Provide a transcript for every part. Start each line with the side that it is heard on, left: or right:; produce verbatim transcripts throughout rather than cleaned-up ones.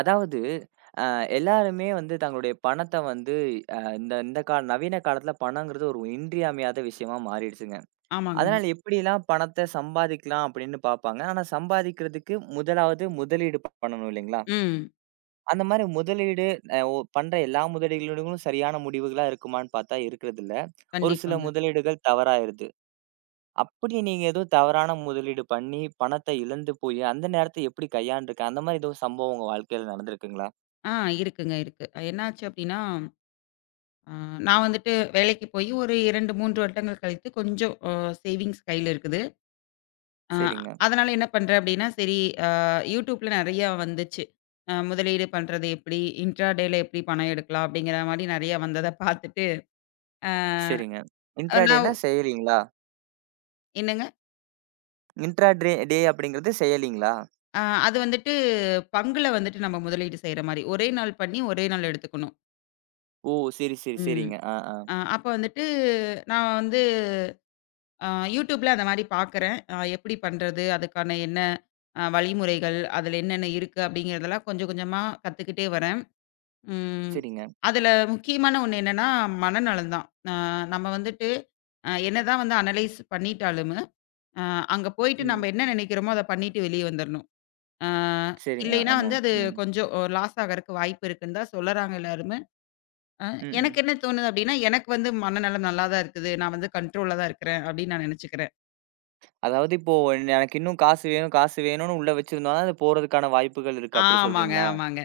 right: அதாவது, அ எல்லாருமே வந்து தங்களுடைய பணத்த வந்து அ இந்த இந்த கா நவீன காலத்துல பணங்கிறது ஒரு இன்றியமையாத விஷயமா மாறிடுச்சுங்க.
left: ஆமாங்க.
right: அதனால எப்படிலாம் பணத்த சம்பாதிக்கலாம் அப்படின்னு பார்ப்பாங்க. ஆனா சம்பாதிக்கிறதுக்கு முதலாவது முதலீடு ப- பண்ணணும் இல்லைங்களா?
left: ம்.
right: அந்த மாரி முதலீடு அ ஒ பண்ற எல்லா முதலீடுகளும் சரியான முடிவுகளா இருக்குமான்னு பார்த்தா இருக்கிறதில்ல. ஒரு சில
left: கண்டிப்பாங்க.
right: முதலீடுகள் தவறாயிருது. அப்படி நீங்க எதுவும் தவறான முதலீடு பண்ணி பணத்த இழந்து போய் அந்த நேரத்த எப்படி கையாண்டுருக்க அந்த மாரி எதுவும் சம்பவம் உங்க வாழ்க்கையில நடந்திருக்குங்களா?
left: ஆ இருக்குங்க, இருக்கு. என்னாச்சு அப்டின்னா, அ நான் வந்துட்டு வேலைக்கு போய் ஒரு இரண்டு, மூன்று வருடங்கள் கழித்து கொஞ்சம் அ சேவிங்ஸ் கையில இருக்குது. அ
right: சரிங்க.
left: அதனால என்ன பண்றேன் அப்டின்னா, சரி, அ YouTubeல நெறையா வந்துச்சு. அ முதலீடு பண்றது எப்டி? இன்ட்ராடேல எப்டி பணம் எடுக்கலாம்? அப்டிங்கிற மாரி நெறையா வந்தத பார்த்துட்டு, அ
right: சரிங்க.
left: நான்
right: இன்ட்ராடேன்னா செயலிங்களா?
left: என்னங்க?
right: இன்ட்ரா ட்ரே டே அப்படிங்கிறது செயலிங்களா?
left: அ அது வந்துட்டு பங்குல வந்துட்டு நம்ம முதலீடு செய்ற மாரி. ஒரே நாள் பண்ணி, ஒரே நாள் எடுத்துக்கணும்.
right: ஓ! சரி, சரி,
left: ம்.
right: சரிங்க. ஆ, ஆ.
left: அ அப்ப வந்துட்டு நான் வந்து ஆ யூடியூப்ல அந்த மாரி பார்க்குறேன். அ எப்படி பண்றது? அதுக்கான என்ன அ வழிமுறைகள்? அதில என்னென்ன இருக்கு? அப்படிங்கிறதெல்லாம் கொஞ்சம் கொஞ்சமா கத்துக்கிட்டே வரேன். ம்.
right: சரிங்க.
left: அதில முக்கியமான ஒண்ணு என்னன்னா, மனநலம் தான். அ நம்ம வந்துட்டு அ என்னதான் வந்து அனலைஸ் பண்ணிட்டாலும், அ அங்க போயிட்டு
right: ம்.
left: நம்ம என்ன நினைக்கிறோமோ அத பண்ணிட்டு வெளிய வந்துரணும். அ
right: சரி. ஆ,
left: இல்லைன்னா வந்து
right: ஆமாம்.
left: அது
right: ம்.
left: கொஞ்சம் லாஸ் ஆகறக்கு வாய்ப்பு இருக்குன்னு தான் சொல்லறாங்க எல்லாருமே. அ
right: ம். ம்.
left: எனக்கு என்ன தோணுது அப்படின்னா, எனக்கு வந்து மனநலம் நல்லா தான் இருக்குது. நான் வந்து கண்ட்ரோல்ல தான் இருக்கிறேன் அப்படின்னு நான் நினைச்சுக்கிறேன்.
right: அதாவது இப்போ என்ன- எனக்கு இன்னும் காசு வேணும், காசு வேணும்னு உள்ள வச்சிருந்தோம்னா, அது போறதுக்கான வாய்ப்புகள் இருக்கு. அப்படி
left: ஆமாங்க,
right: சொல்றீங்களா?
left: ஆமாங்க.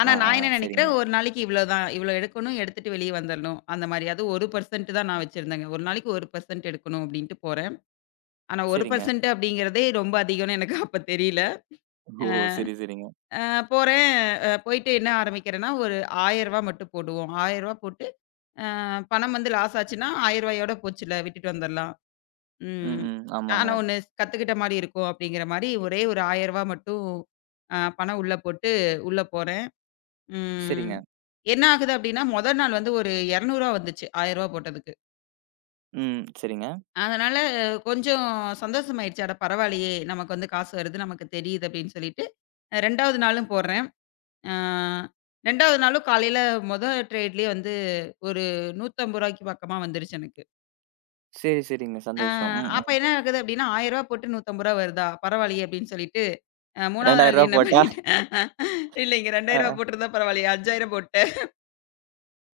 left: ஆனா
right: ஆ, ஆ.
left: நான் என்ன
right: சரிங்க,
left: நெனைக்கிறேன், ஒரு நாளைக்கு இவ்வளோதான். இவ்வளோ எடுக்கணும், எடுத்துட்டு வெளிய வந்துரணும். அந்த மாரி. அதுவும் ஒரு சதவீதம் தான் நான் வச்சிருந்தேங்க. ஒரு நாளைக்கு ஒரு சதவீதம் எடுக்கணும் அப்டின்ட்டு போறேன். ஆனா
right: சரிங்க.
left: ஒரு சதவீதம் அப்டிங்கிறதே ரொம்ப அதிகம்னு எனக்கு அப்ப தெரியல.
right: ஓ! சரி, சரிங்க.
left: அ போறேன். அ போயிட்டு என்ன ஆரம்பிக்கிறேன்னா, ஒரு ரூ. ஆயிரம் மட்டும் போடுவோம். ரூ. ஆயிரம் போட்டு, அ பணம் வந்து லாஸ் ஆச்சுன்னா, ரூ. 1000யோட போச்சுல்ல, விட்டுட்டு வந்துரலாம்.
right: ம்,
left: ம்.
right: ம். ஆமாங்க.
left: ஆனா ஒண்ணு கத்துக்கிட்ட மாரி இருக்கும் அப்டிங்கிற மாரி ஒரே ஒரு ரூ. ஆயிரம் மட்டும் அ பணம் உள்ள போட்டு, உள்ள போறேன். ம்.
right: சரிங்க.
left: என்ன ஆகுது அப்டின்னா, முதல் நாள் வந்து ஒரு ரூ. இருநூறு வந்துச்சு. ரூ. ஆயிரம் போட்டதுக்கு.
right: ம். சரிங்க.
left: அதனால அஹ், கொஞ்சம் சந்தோஷமாயிடுச்சு. அட பரவாயில்லையே! நமக்கு வந்து காசு வருது, நமக்கு தெரியுது அப்டின்னு சொல்லிட்டு, 2வது நாளும் போடுறேன். ஆ 2வது நாளும் காலையில மொத ட்ரேட்லயே வந்து ஒரு ரூ. 150க்கு பக்கமா வந்துருச்சு எனக்கு.
right: சரி, சரிங்க.
left: ஆ
right: சந்தோஷம். ம், ம்.
left: அப்ப
right: ரூ.
left: என்ன ஆகுது அப்டின்னா, ரூ. ஆயிரம் போட்டு ரூ. நூற்றி ஐம்பது வருதா? பரவாயில்லையே அப்டின்னு சொல்லிட்டு, அ 3வது நாள்
right: இரண்டாயிரம்
left: என்ன
right: போட்டா.
left: பண்ணிட்டேன் இல்லைங்க, ரூ.
right: அ, அ.
left: இரண்டாயிரம் போட்டிருந்தா பரவாயில்லையே, ரூ. ஐயாயிரம் போட்டேன்.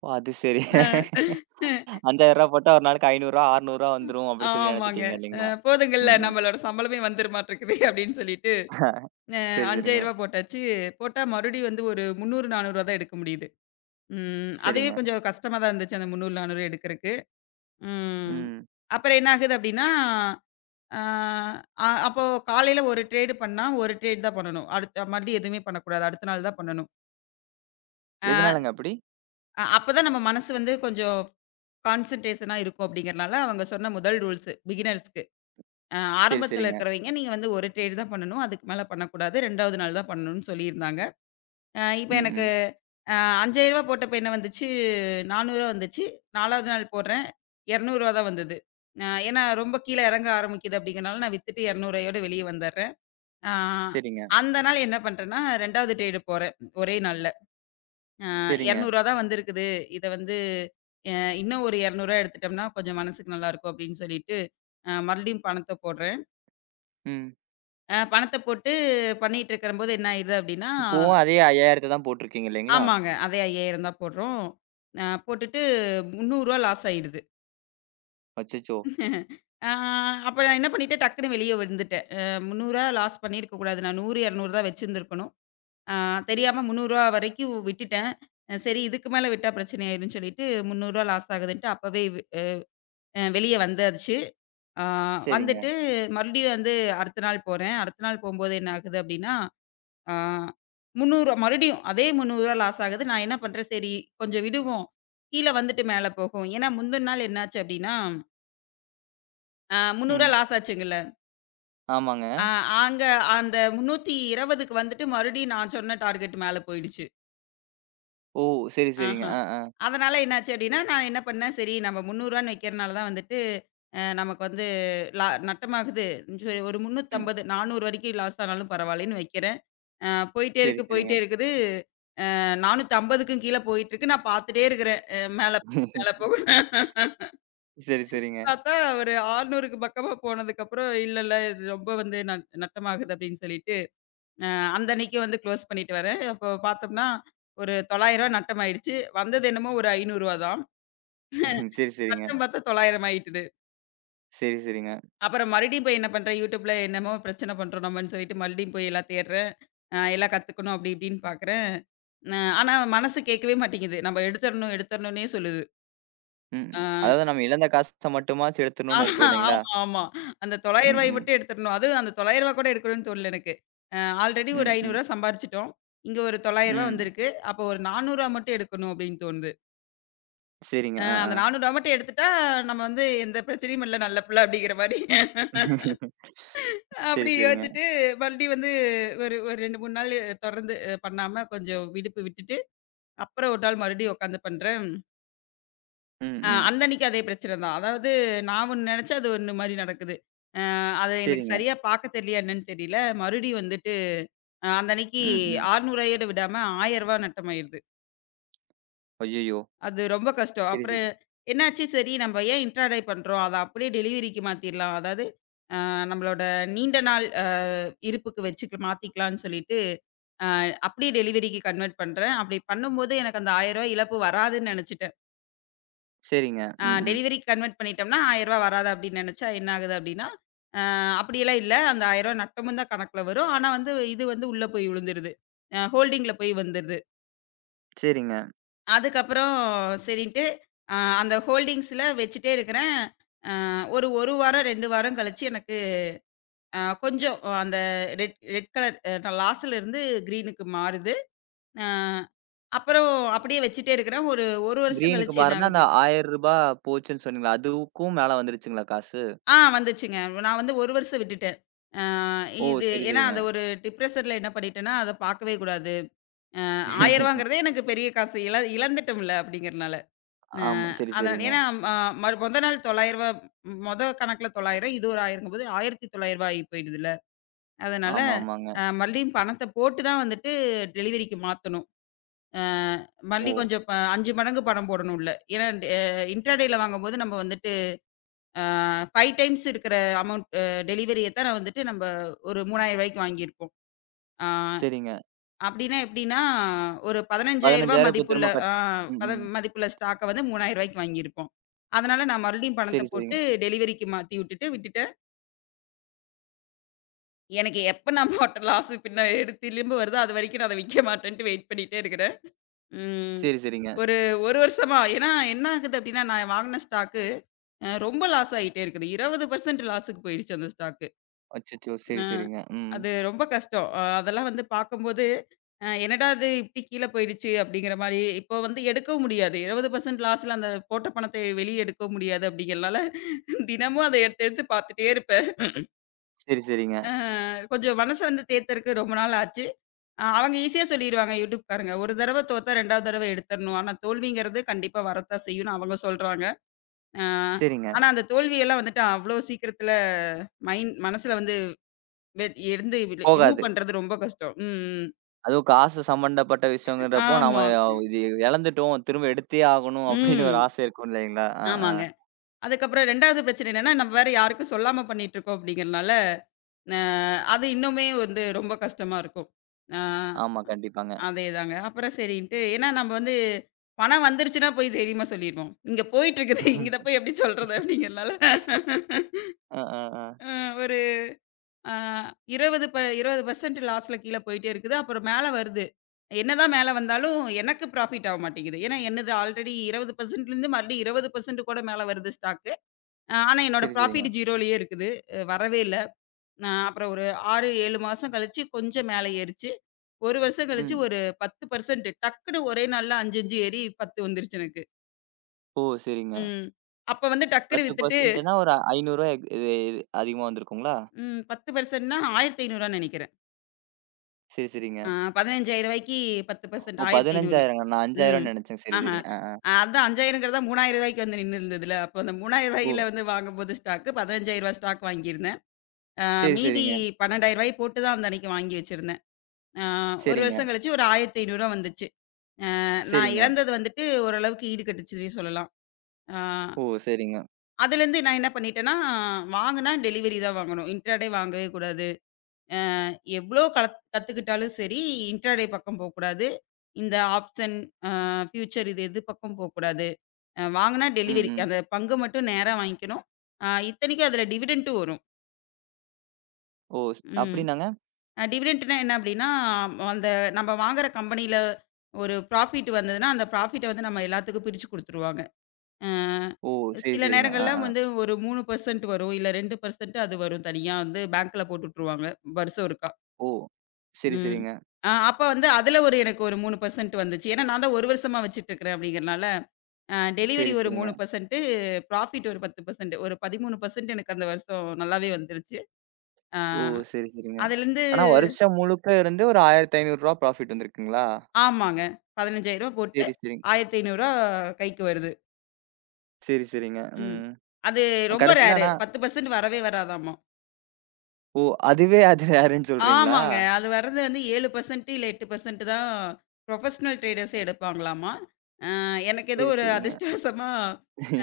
right: ஓ! அது சரி.
left: அஹ்
right: ரூ. ஐந்தாயிரம் போட்டா ஒரு நாளைக்கு ரூ. ஐநூறு, ரூ. அறுநூறு வந்துரும் அப்படி சொல்லி
left: ஆமாங்க.
right: நெனச்சுட்டீங்க
left: அ
right: இல்லைங்களா?
left: போதுங்கள்ல
right: ம், ம்.
left: நம்மளோட சம்பளமே வந்துருமாட்ருக்குது அப்டின்னு சொல்லிட்டு, அ
right: சரி,
left: ரூ.
right: சரிங்க.
left: ஐயாயிரம் போட்டாச்சு. போட்டா மறுபடியும் வந்து ஒரு முந்நூறு, நானூறு தான் எடுக்க முடியுது. ம். அதுவே
right: சரிங்க.
left: கொஞ்சம் கஷ்டமா தான் இருந்துச்சு அந்த முந்நூறு, நானூறு எடுக்கறக்கு. ம்.
right: ம்.
left: அப்புறம் என்ன ஆகுது அப்டின்னா, அ அ அப்போ காலையில ஒரு ட்ரேடு பண்ணா, ஒரு ட்ரேடு தான் பண்ணணும். அடுத்த மறுபடியும் எதுவுமே பண்ணக்கூடாது. அடுத்த நாள் தான் பண்ணணும். அஹ்
right: எதனாலங்க அப்படி?
left: அ அப்பதான் நம்ம மனசு வந்து கொஞ்சம் கான்சன்ட்ரேஷனா இருக்கும் அப்டிங்கிறனால அவங்க சொன்ன முதல் ரூல்ஸு பிகினர்ஸ்க்கு. அ
right: சரி,
left: ஆரம்பத்துல
right: சரிங்க.
left: இருக்கிறவைங்க, நீங்க வந்து ஒரு ட்ரேடு தான் பண்ணணும். அதுக்கு மேல பண்ணக்கூடாது. 2வது நாள் தான் பண்ணணும்னு சொல்லியிருந்தாங்க. அ இப்ப
right: ம்,
left: எனக்கு
right: ம்.
left: அ ரூ. ஐயாயிரம் போட்டப்ப என்ன வந்துச்சு, ரூ. நானூறு வந்துச்சு. 4வது நாள் போடுறேன், ரூ. இருநூறு தான் வந்தது. அ ஏன்னா ரொம்ப கீழ இறங்க ஆரம்பிக்குது அப்படிங்கிறனால, நான் வித்துட்டு ரூ. 200யோட வெளிய வந்துர்றேன். அ
right: சரிங்க,
left: அந்த நாள் என்ன பண்றேன்னா, 2வது ட்ரேடு போடுறேன் ஒரே நாள்ல. அ ரூ.
right: சரிங்க.
left: இருநூறு தான் வந்திருக்குது. இத வந்து அ இன்னும் ஒரு ரூ. இருநூறு எடுத்துட்டோம்னா கொஞ்சம் மனசுக்கு நல்லாயிருக்கும் அப்படின்னு சொல்லிட்டு, அ மறுபடியும் பணத்த போடுறேன்.
right: ம்.
left: அ பணத்த போட்டு பண்ணிட்டு இருக்கிறம்போது என்ன ஆயிருது அப்டின்னா,
right: இப்பவும் அதே ஐந்தாயிரம் தான் போட்டிருக்கீங்க இல்லைங்களா?
left: ஆமாங்க. அதே ஐயாயிரம் தான் போடுறோம். அ போட்டுட்டு ரூ. முந்நூறு லாஸ் ஆயிடுது.
right: அச்சச்சோ!
left: ஆ அப்ப நான் என்ன பண்ணிட்டேன், டக்குன்னு வெளிய வந்துட்டேன். அ ரூ. முந்நூறு லாஸ் பண்ணியிருக்க கூடாது. நான் நூறு, இருநூறு தான் வச்சிருந்துருக்கணும். அ தெரியாம ரூ. முந்நூறு வரைக்கும் விட்டுட்டேன். அ சரி, இதுக்கு மேல விட்டா பிரச்சனை ஆயிரும்ன்னு சொல்லிட்டு, ரூ. முந்நூறு லாஸ் ஆகுதுன்ட்டு அப்பவே வ் அ வெளிய வந்தாச்சு. ஆ
right: சரிங்க.
left: வந்துட்டு மறுபடியும் வந்து அடுத்த நாள் போறேன். அடுத்த நாள் போம்போது என்ன ஆகுது அப்டின்னா, ஆ முந்நூறு மறுபடியும் அதே ரூ. முந்நூறு லாஸ் ஆகுது. நான் என்ன பண்றேன், சரி கொஞ்சம் விடுவோம். கீழ வந்துட்டு மேல போகும். ஏன்னா, முந்தின நாள் என்னாச்சு அப்டின்னா, ஆ ரூ. முந்நூறு
right: ம்.
left: லாஸ் ஆச்சுங்கல்ல.
right: ஆமாங்க.
left: ஆ அங்க அந்த 320க்கு வந்துட்டு மறுபடியும் நான் சொன்ன டார்கெட் மேல போயிடுச்சு.
right: ஓ! சரி, சரிங்க.
left: ஆஹா.
right: அ, அ.
left: அதனால என்னாச்சு அப்டின்னா, நான் என்ன பண்ணேன், சரி நம்ம ரூ. 300ன்னு வைக்கிறனால தான் வந்துட்டு அ நமக்கு வந்து ல நட்டமாகுது. சரி, ஒரு
right: ம்.
left: முன்னூற்றி ஐம்பது, நானூறு வரைக்கும் லாஸ் ஆனாலும் பரவாயில்லன்னு வைக்கிறேன். அ போயிட்டே
right: சரி,
left: இருக்கு,
right: சரிங்க.
left: போயிட்டே இருக்குது. 450க்கும் கீழ போயிட்டுருக்கு. நான் பார்த்துட்டே இருக்கிறேன். அ மேல போ- மேல போகும்னு
right: சரி, சரிங்க.
left: பார்த்தா, ஒரு 600க்கு பக்கமா போனதுக்கப்புறம், இல்ல இல்ல இது ரொம்ப வந்து நட் நட்டமாகுது அப்டின்னு சொல்லிட்டு, அ அந்த அன்னைக்கு வந்து க்ளோஸ் பண்ணிட்டு வரேன். அப்போ பார்த்தோம்னா, ஒரு ரூ. தொள்ளாயிரம் நட்டமாயிடுச்சு. வந்தது என்னமோ ஒரு ரூ. ஐந்நூறு தான்.
right: சரி, சரிங்க.
left: நட்டம் பார்த்தா தொள்ளாயிரம் ஆயிட்டுது.
right: சரி, சரிங்க.
left: அப்புறம் மறுபடியும் போய் என்ன பண்றேன், YouTubeல என்னமோ பிரச்சனை பண்றோம் நம்மன்னு சொல்லிட்டு மறுபடியும் போய் எல்லாம் தேடுறேன். அ எல்லாம் கத்துக்கணும் அப்டி இப்டின்னு பார்க்குறேன். அ ஆனா மனசு கேட்கவே மாட்டேங்குது. நம்ம எடுத்தரணும் எடுத்தரணும்னே சொல்லுது.
right: ம்.
left: அ.
right: அதாவது நம்ம இழந்த காச மட்டுமாச்சும் எடுத்துடணும்னு
left: ஆஹா,
right: இருக்கும்
left: ஆமா,
right: இல்லைங்களா?
left: ஆமா. அந்த ரூ.
right: ம்,
left: தொள்ளாயிரம்
right: ம்.
left: மட்டும் எடுத்துறணும். அதுவும் அந்த ரூ. தொள்ளாயிரம் கூட எடுக்கணும்னு தோணல எனக்கு. அ ஆல்ரெடி ஒரு ரூ.
right: ம், ம்.
left: ஐந்நூறு சம்பாரிச்சுட்டோம். இங்க ஒரு ரூ. தொள்ளாயிரம்
right: ம்.
left: வந்திருக்கு. அப்போ ஒரு ரூ. நானூறு மட்டும் எடுக்கணும் அப்டின்னு தோணுது.
right: சரிங்க.
left: அ
right: அ, அ.
left: அந்த ரூ. நானூறு மட்டும் எடுத்துட்டா, நம்ம வந்து எந்த பிரச்சனையும் இல்ல, நல்ல பிள்ள அப்டிங்கிற மாரி.
right: சரி,
left: அப்டி
right: சரிங்க.
left: யோசிச்சுட்டு மறுபடியும் வந்து ஒரு ஒரு இரண்டு, மூன்று நாள் தொடர்ந்து அஹ், பண்ணாம கொஞ்சம் விடுப்பு விட்டுட்டு, அப்புறம் ஒரு நாள் மறுபடியும் உட்காந்து பண்றேன்.
right: ம்,
left: அ
right: ம்.
left: அந்த அன்னைக்கு அதே பிரச்சனை தான். அதாவது நான் ஒண்ணு நெனச்சா அது ஒண்ணு மாரி நடக்குது. அத எனக்கு
right: சரிங்க.
left: சரியா பார்க்க தெரியலையா என்னன்னு தெரியல. மறுபடியும் வந்துட்டு அ அந்த அன்னைக்கு
right: ம், ம்.
left: அறுநூறு விடாம ரூ. ஆயிரம் நட்டமாயிருது.
right: அய்யய்யோ!
left: அது ரொம்ப கஷ்டம்.
right: சரி,
left: அப்புறம்
right: சரி.
left: என்னாச்சு, சரி நம்ம ஏன் இன்ட்ராடே பண்றோம். அத அப்படியே டெலிவரிக்கு மாத்திரலாம். அதாவது அ நம்மளோட நீண்ட நாள் அ இருப்புக்கு வச்சுக்க மாத்திக்கலாம்னு சொல்லிட்டு, அ அப்படியே டெலிவரிக்கு கன்வெர்ட் பண்றேன். அப்படி பண்ணும்போது எனக்கு அந்த ரூ. ஆயிரம் இழப்பு வராதுன்னு நெனைச்சுட்டேன்.
right: சரிங்க.
left: ஆ
right: ம், ம்.
left: டெலிவரிக்கு கன்வெர்ட் பண்ணிட்டோம்னா, ரூ. ஆயிரம் வராது அப்படின்னு நெனச்சா என்ன ஆகுது அப்படின்னா, அ அப்படியெல்லாம் இல்ல. அந்த ரூ. ஆயிரம் நட்டமும் தான் கணக்குல வரும். ஆனா வந்து இது வந்து உள்ள போய் விழுந்துருது. அ ஹோல்டிங்ல போய் வந்துருது.
right: சரிங்க.
left: அதுக்கப்புறம் சரின்ட்டு அ அந்த ஹோல்டிங்ஸ்ல வச்சுட்டே இருக்கிறேன். அ ஒரு 1 வாரம், இரண்டு வாரம் கழிச்சு எனக்கு அ கொஞ்சம் அந்த ரெட் ரெட் கலர் அ லாஸ்ல இருந்து கிரீனுக்கு மாறுது. அ அப்புறம் அப்படியே வச்சுட்டே இருக்கிறேன். ஒரு 1 வருஷம்
right: கிரீனுக்கு
left: கழிச்சு என்ன
right: மாறுனா அந்த
left: ஆகுது,
right: ரூ. ஆயிரம் போச்சுன்னு சொன்னீங்களா? அதுவுக்கும் மேல வந்துருச்சுங்களா காசு?
left: ஆ வந்துச்சுங்க. நான் வந்து ஒரு வருஷம் விட்டுட்டேன். ஆ
right: ஓ!
left: இது
right: சரி,
left: ஏன்னா,
right: சரிங்க.
left: அத ஒரு டிப்ரஷர்ல என்ன பண்ணிட்டேன்னா, அத பார்க்கவே கூடாது. அ ரூ. ஆயிரம் எனக்கு பெரிய காசு. இழ இழந்துட்டோம்ல அப்படிங்கிறனால. அ
right: ஆமா. சரி,
left: அத
right: சரிங்க.
left: ஏன்னா அ மறு மொத நாள் ரூ. தொள்ளாயிரம், மொத கணக்குல தொள்ளாயிரம், இது ஒரு 1000ங்கும்போது ரூ. ஆயிரத்து தொள்ளாயிரம் ஆகி போயிடுதுல்ல. அதனால
right: ஆமா, ஆமாங்க.
left: அ மறுபடியும் பணத்த போட்டு தான் வந்துட்டு டெலிவரிக்கு மாத்தணும். அ
right: ஓ!
left: மறுபடியும் கொஞ்சம் ப ஐந்து மடங்கு பணம் போடணும் உள்ள. ஏன்னா அ இன்ட்ராடேல வாங்கும்போது நம்ம வந்துட்டு ஆ ஐந்து டைம்ஸ் இருக்கிற அமௌண்ட் அ டெலிவரிய தான் நான் வந்துட்டு நம்ப ஒரு ரூ. 3000க்கு வாங்கியிருப்போம். ஆ
right: சரிங்க.
left: அப்டின்னா எப்டின்னா, ஒரு ரூ. பதினையாயிரம்
right: பதினைந்தாயிரம் இப்ப
left: மதிப்புள்ள
right: திரும்ப கட்
left: ஆ
right: ம்,
left: பத
right: ம்.
left: மதிப்புள்ள ஸ்டாக்க வந்து ரூ. 3000க்கு வாங்கியிருப்போம். அதனால நான் மறுபடியும் பணத்த
right: சரி,
left: போட்டு
right: சரிங்க.
left: டெலிவரிக்கு மாத்தி விட்டுட்டு விட்டுட்டேன். எனக்கு எப்ப நான் போட்ட லாஸ் பின்ன எடுத்து திரும்ப வருதோ, அதுவரைக்கும் நான் அத விக்க மாட்டேன்ட்டு வெயிட் பண்ணிட்டே இருக்கிறேன். ம்.
right: சரி, சரிங்க.
left: ஒரு 1 வருஷமா, ஏன்னா என்ன ஆகுது அப்டின்னா, நான் வாங்குன ஸ்டாக்கு அ ரொம்ப லாஸ் ஆயிட்டே இருக்குது. இருபது சதவீதம் லாஸுக்கு போயிடுச்சு அந்த ஸ்டாக்கு.
right: அச்சச்சோ! சரி, சரிங்க. ம்.
left: அது ரொம்ப கஷ்டம். அ அதெல்லாம் வந்து பார்க்கும்போது, அ "என்னடா இது இப்டி கீழ போயிடுச்சு" அப்டிங்கிற மாரி, இப்போ வந்து எடுக்கவும் முடியாது. இருபது சதவீதம் லாஸ்ல அந்த போட்ட பணத்தை வெளிய எடுக்கவும் முடியாது அப்டிங்கிறனால, தினமும் அத எடுத்து எடுத்து பார்த்துட்டே இருப்பேன்.
right: சரி, சரிங்க.
left: அ கொஞ்சம் மனச வந்து தேத்தறக்கு ரொம்ப நாள் ஆச்சு. அ அவங்க ஈஸியா சொல்லிருவாங்க யூடியூப்காரங்க. "ஒரு தடவ தோத்தா 2வது தடவ எடுத்தரணும். ஆனா தோல்விங்கிறது கண்டிப்பா வரத்தான் செய்யும்னு" அவங்க சொல்றாங்க. அ
right: சரிங்க.
left: ஆனா அந்த தோல்வியெல்லாம் வந்துட்டு அவ்ளோ சீக்கிரத்துல மைண்ட் மனசுல வந்து வெ இருந்து ரிமூவ்
right: போகாது.
left: பண்றது ரொம்ப கஷ்டம். ம். ம்.
right: அதுவும் காசு சம்பந்தப்பட்ட விஷயங்கிறப்போ, நாம
left: ஆமா.
right: இது இழந்துட்டோம். திரும்ப எடுத்தே ஆகணும் அப்படின்னு ஒரு
left: ம்.
right: ஆசை இருக்கும் இல்லைங்களா? ஆ, ஆ.
left: ஆமாங்க. அதுக்கப்புறம் 2வது பிரச்சனை என்னன்னா, நம்ம வேற யாருக்கும் சொல்லாம பண்ணிட்டுருக்கோம் அப்படிங்கிறனால, அ அது இன்னுமே வந்து ரொம்ப கஷ்டமா இருக்கும். ஆ
right: ஆமா, கண்டிப்பாங்க.
left: அதேதாங்க. அப்புறம் சரின்ட்டு, ஏன்னா நம்ம வந்து பணம் வந்துருச்சுன்னா போய் தைரியமா சொல்லிருவோம். இங்க போயிட்டுருக்குது. இங்க இத போய் எப்படி சொல்றது அப்படிங்கிறனால,
right: அ, ஆ, ஆ.
left: அ ஒரு ஆ இருபது ப இருபது சதவீதம் லாஸ்ல கீழ போயிட்டே இருக்குது. அப்புறம் மேல வருது. என்னதான் மேல வந்தாலும் எனக்கு ப்ராஃபிட் ஆக மாட்டேங்குது. ஏன்னா, என்னது ஆல்ரெடி இருபது சதவீதம் லேருந்து மறுபடியும் இருபது சதவீதம் கூட மேல வருது ஸ்டாக்கு. அ ஆனா என்னோட
right: சரி, சரிங்க.
left: ப்ராஃபிட் 0லயே இருக்குது. அ வரவே இல்ல. நான் அப்புறம் ஒரு ஆறு, ஏழு மாசம் கழிச்சு கொஞ்சம் மேல ஏறுச்சு. ஒரு வருஷம் கழிச்சு
right: ம்.
left: ஒரு பத்து சதவீதம் டக்குனு ஒரே நாள்ல ஐந்து, ஐந்து ஏறி பத்து வந்துருச்சு எனக்கு.
right: ஓ! சரிங்க.
left: ம். அப்ப வந்து டக்குனு வித்துட்டு,
right: பத்து சதவீதம் ன்னா ஒரு ரூ. ஐநூறு எக் இது இது அதிகமா வந்திருக்குங்களா?
left: ம், பத்து சதவீதம் ன்னா ஆயிரத்து ஐநூறு ரூவான்னு நெனைக்கிறேன்.
right: சரி, சரிங்க.
left: ஆ ரூ. 15,000க்கு
right: ஓ!
left: பத்து சதவீதம் ஆயிரத்து ஐநூறு.
right: 15,000ங்க. நான்
left: ம்.
right: 5,000ன்னு நெனச்சேன். சரி,
left: ஆஹா.
right: சரி. ஆ, ஆ.
left: அஹ் அதான், ரூ. 5,000ங்கிறத ரூ. 3,000க்கு வந்து நின்னுருந்ததுல. அப்போ அந்த ரூ.
right: ஓ!
left: 3,000ல வந்து வாங்கும்போது ஸ்டாக் ரூ. பதினையாயிரம் ஸ்டாக் வாங்கியிருந்தேன். அ
right: சரி,
left: மீதி
right: சரிங்க.
left: ரூ. பன்னிரெண்டாயிரம் போட்டு தான் அந்த அன்னைக்கு வாங்கி வச்சிருந்தேன். அ ஒரு
right: சரிங்க,
left: வருஷம் கழிச்சு ஒரு ரூ. ஆயிரத்து ஐநூறு வந்துச்சு. அ நான்
right: சரிங்க.
left: இழந்தது வந்துட்டு ஓரளவுக்கு ஈடு கட்டுச்சுன்னே சொல்லலாம். அ
right: ஓ! சரிங்க.
left: அதுலேருந்து நான் என்ன பண்ணிட்டேன்னா, வாங்குனா டெலிவரி தான் வாங்கணும். இன்ட்ராடே வாங்கவே கூடாது. எவ்ளோ கலத் கத்துக்கிட்டாலும் சரி, இன்ட்ராடே பக்கம் போக்கூடாது. இந்த ஆப்ஷன், அ ஃபியூச்சர், இது எது பக்கம் போக்கூடாது. அ வாங்குனா
right: ம்,
left: டெலிவரி.
right: ம்.
left: அந்த பங்கு மட்டும் நேரா வாங்கிக்கணும். அ இத்தனைக்கும் அதில டிவிடெண்ட்டும் வரும்.
right: ஓ! ஸ்
left: ம்.
right: அப்டின்னாங்க?
left: அ டிவிடெண்ட்னா என்ன அப்டின்னா, அந்த நம்ம வாங்குற கம்பெனியில ஒரு ப்ராஃபிட் வந்ததுன்னா, அந்த ப்ராஃபிட்ட வந்து நம்ம எல்லாத்துக்கும் பிரிச்சு குடுத்துருவாங்க. அ
right: ஓ! சரி,
left: சில
right: சரிங்க. ஆ,
left: நேரங்கள்ல
right: ஆ.
left: வந்து ஒரு மூன்று சதவீதம் வரும். இல்ல இரண்டு சதவீதம் அது வரும், தனியா வந்து பேங்க்ல போட்டு விட்டுருவாங்க. வருஷம் ஒருக்கா.
right: ஓ! சரி,
left: ம்.
right: சரிங்க.
left: அ அப்ப வந்து அதில ஒரு எனக்கு ஒரு மூன்று சதவீதம் வந்துச்சு. ஏன்னா நான் தான் ஒரு வருஷமா வச்சுட்டு இருக்கிறேன் அப்டிங்கிறனால, அ டெலிவரி
right: சரி,
left: ஒரு
right: சரிங்க.
left: மூன்று சதவீதம், புராஃபிட் ஒரு பத்து சதவீதம். ஒரு பதிமூன்று சதவீதம் எனக்கு அந்த வருஷம் நல்லாவே வந்துருச்சு. அ
right: ஓ! சரி, சரிங்க.
left: அதுலருந்து
right: ஆனா வருஷம் முழுக்க இருந்து ஒரு ரூ. ஆயிரத்து ஐநூறு ப்ராஃபிட் வந்திருக்குங்களா?
left: ஆமாங்க. ரூ. பதினையாயிரம் போட்டு
right: சரி,
left: ரூ.
right: சரிங்
left: ஆயிரத்து ஐநூறு கைக்கு வருது.
right: சரி, சரிங்க.
left: ம்.
right: ம்.
left: அது ரொம்ப
right: கடைசில
left: ரேரு.
right: ஆனா
left: பத்து சதவீதம் வரவே வராதாமா.
right: ஓ! அதுவே அது ரேருன்னு சொல்றீங்களா?
left: ஆமாங்க. அது வர்றது வந்து ஏழு சதவீதம் இல்ல எட்டு சதவீதம் தான். ப்ரொஃபஷனல் ட்ரேடர்ஸே எடுப்பாங்களாமா. எனக்கு ஏதோ
right: சரி,
left: ஒரு
right: சரிங்க.
left: அதிர்ஷ்டவசமா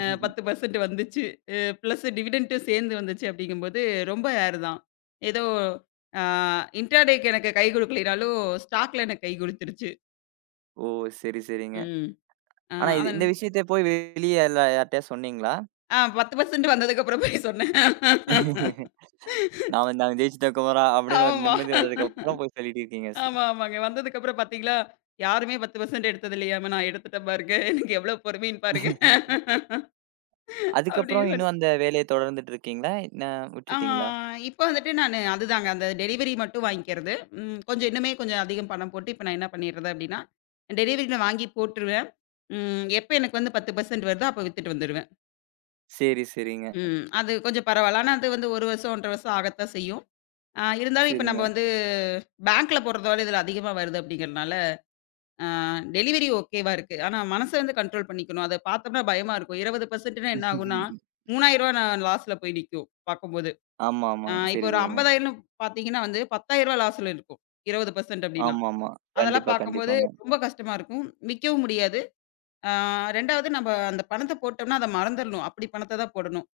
left: அ பத்து சதவீதம் வந்துச்சு. அ பிளஸ் டிவிடெண்டும் சேர்ந்து வந்துச்சு அப்படிங்கும்போது ரொம்ப ரேர் தான். ஏதோ அ இன்ட்ராடேக்கு எனக்கு கை குடுக்கலைனாலும், ஸ்டாக்ல எனக்கு கை குடுத்துருச்சு.
right: ஓ! சரி, சரிங்க.
left: ம். அ
right: ஆனா இது
left: அதன்
right: இந்த விஷயத்த போய் வெளிய எல்லா யார்ட்டயாவது சொன்னீங்களா?
left: ஆ பத்து சதவீதம் வந்ததுக்கப்புறம் போய் சொன்னேன்.
right: நாம நாங்க ஜெயிச்சுட்டோம் குமரா அப்படின்னு ஒரு
left: ஆமா.
right: நிம்மதி வந்ததுக்கு அப்புறம் போய் சொல்லிட்டிருக்கீங்க. ஸ்
left: ஆமா, ஆமாங்க. வந்ததுக்கப்புறம் பார்த்தீங்களா, யாருமே பத்து சதவீதம் எடுத்தது இல்லையாம, நான் எடுத்துட்டேன் பாருங்க. எனக்கு எவ்வளோ பொறுமைன்னு பாருங்க.
right: அதுக்கப்புறம்
left: அப்படின்னு.
right: இன்னும் அந்த வேலைய தொடர்ந்துட்டு இருக்கீங்களா? என்ன
left: ஆ
right: விட்டுட்டீங்களா?
left: இப்ப வந்துட்டு நானு அதுதாங்க, அந்த டெலிவரி மட்டும் வாங்கிக்கிறது. ம், கொஞ்சம் இன்னுமே கொஞ்சம் அதிகம் பணம் போட்டு, இப்ப நான் என்ன பண்ணிடுறது அப்டின்னா, டெலிவரில வாங்கி போட்டுருவேன். ம், எப்ப எனக்கு வந்து பத்து சதவீதம் வருதோ, அப்ப வித்துட்டு வந்துருவேன்.
right: சரி, சரிங்க.
left: ம், அது கொஞ்சம் பரவால்ல. ஆனா அது வந்து ஒரு வருஷம், ஒன்றரை ஒன்றரை வருஷம் ஆகத்தான் செய்யும். ஆ இருந்தாலும் இப்ப நம்ம
right: சரிங்க.
left: வந்து பேங்க்ல போடுறதோட இதுல அதிகமா வருது அப்டிங்கிறனால, ஆ டெலிவரி ஓகேவா இருக்கு. ஆனா மனச வந்து கண்ட்ரோல் பண்ணிக்கணும். அத பார்த்தோம்னா பயமா இருக்கும். இருபது சதவீதம் ன்னா என்ன ஆகும்னா, ரூ. மூவாயிரம் நான் லாஸ்ல போய் நிக்கும் பாக்கும்போது.
right: ஆமா,
left: ஆ
right: ஆமாங்க.
left: இப்போ
right: சரி,
left: ஒரு
right: சரிங்க.
left: 50,000ன்னு பார்த்தீங்கன்னா வந்து ரூ. பத்தாயிரம் லாஸ்ல இருக்கும். இருபது சதவீதம் அப்டின்னா.
right: ஆமா, ஆமா.
left: அதெல்லாம்
right: கண்டிப்பா,
left: பார்க்கும்போது
right: கண்டிப்பாங்க.
left: ரொம்ப கஷ்டமா இருக்கும். விக்கவும் முடியாது. ஆ 2வது நம்ப அந்த பணத்த போட்டோம்னா, அத மறந்துரணும். அப்டி பணத்த தான் போடணும்.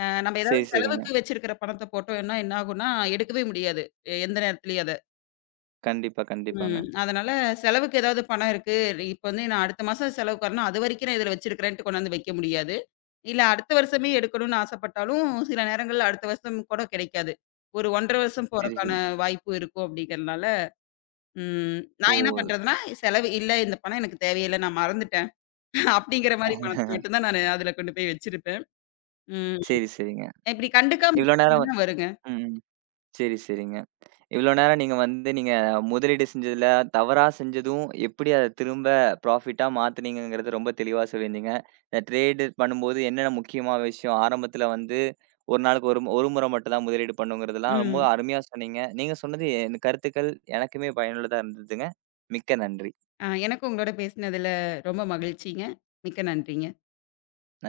left: அ நம்ம ஏதாவது
right: சரி, சரிங்க.
left: செலவுக்கு வச்சிருக்கிற பணத்த போட்டோம்னா என்ன ஆகும்னா, எடுக்கவே முடியாது. எ- எந்த நேரத்துலயும் அத.
right: கண்டிப்பா,
left: ம்.
right: கண்டிப்பாங்க.
left: அதனால செலவுக்கு ஏதாவது பணம் இருக்கு. இப்ப வந்து நான் அடுத்த மாசம் செலவுக்கு வரணும். அதுவரைக்கும் நான் இதுல வச்சிருக்கிறேன்ட்டு கொண்டாந்து வைக்க முடியாது. இல்ல அடுத்த வருஷமே எடுக்கணும்னு ஆசைப்பட்டாலும், சில நேரங்கள்ல அடுத்த வருஷம் கூட கிடைக்காது. ஒரு ஒன்றரை ஒன்றரை வருஷம்
right: சரி,
left: போறக்கான
right: சரி.
left: வாய்ப்பு இருக்கும் அப்படிங்கிறனால, ம்,
right: ஓ!
left: நான் என்ன பண்றதுன்னா, செலவு இல்ல இந்த பணம் எனக்கு தேவையில்ல, நான் மறந்துட்டேன். அப்படிங்கிற மாரி பணத்த மட்டும் தான் நானு அதுல கொண்டு போய் வச்சிருப்பேன். ம்,
right: சரி, சரிங்க.
left: இப்படி கண்டுக்காம
right: இவ்வளோ நேரம்.
left: விட்டா வருங்க.
right: ம். சரி, சரிங்க. இவ்வளோ நேரம் நீங்க வந்து நீங்க முதலீடு செஞ்சதுல தவறா செஞ்சதும், எப்படி அத திரும்ப ப்ராஃபிட்டா மாத்துனீங்கங்கிறத ரொம்ப தெளிவா சொல்லியிருந்தீங்க. இந்த ட்ரேடு பண்ணும்போது என்னென்ன முக்கியமான விஷயம், ஆரம்பத்துல வந்து ஒரு நாளுக்கு ஒரு மு- ஒரு முறை மட்டும் தான் முதலீடு பண்ணுங்கிறதெல்லாம் ரொம்ப
left: ம்.
right: அருமையா சொன்னீங்க. நீங்க சொன்னது என் கருத்துக்கள் எனக்குமே பயனுள்ளதா இருந்ததுங்க. மிக்க நன்றி.
left: அ எனக்கும் உங்களோட பேசினதுல ரொம்ப மகிழ்ச்சிங்க. மிக்க நன்றிங்க.
right: நன்றி.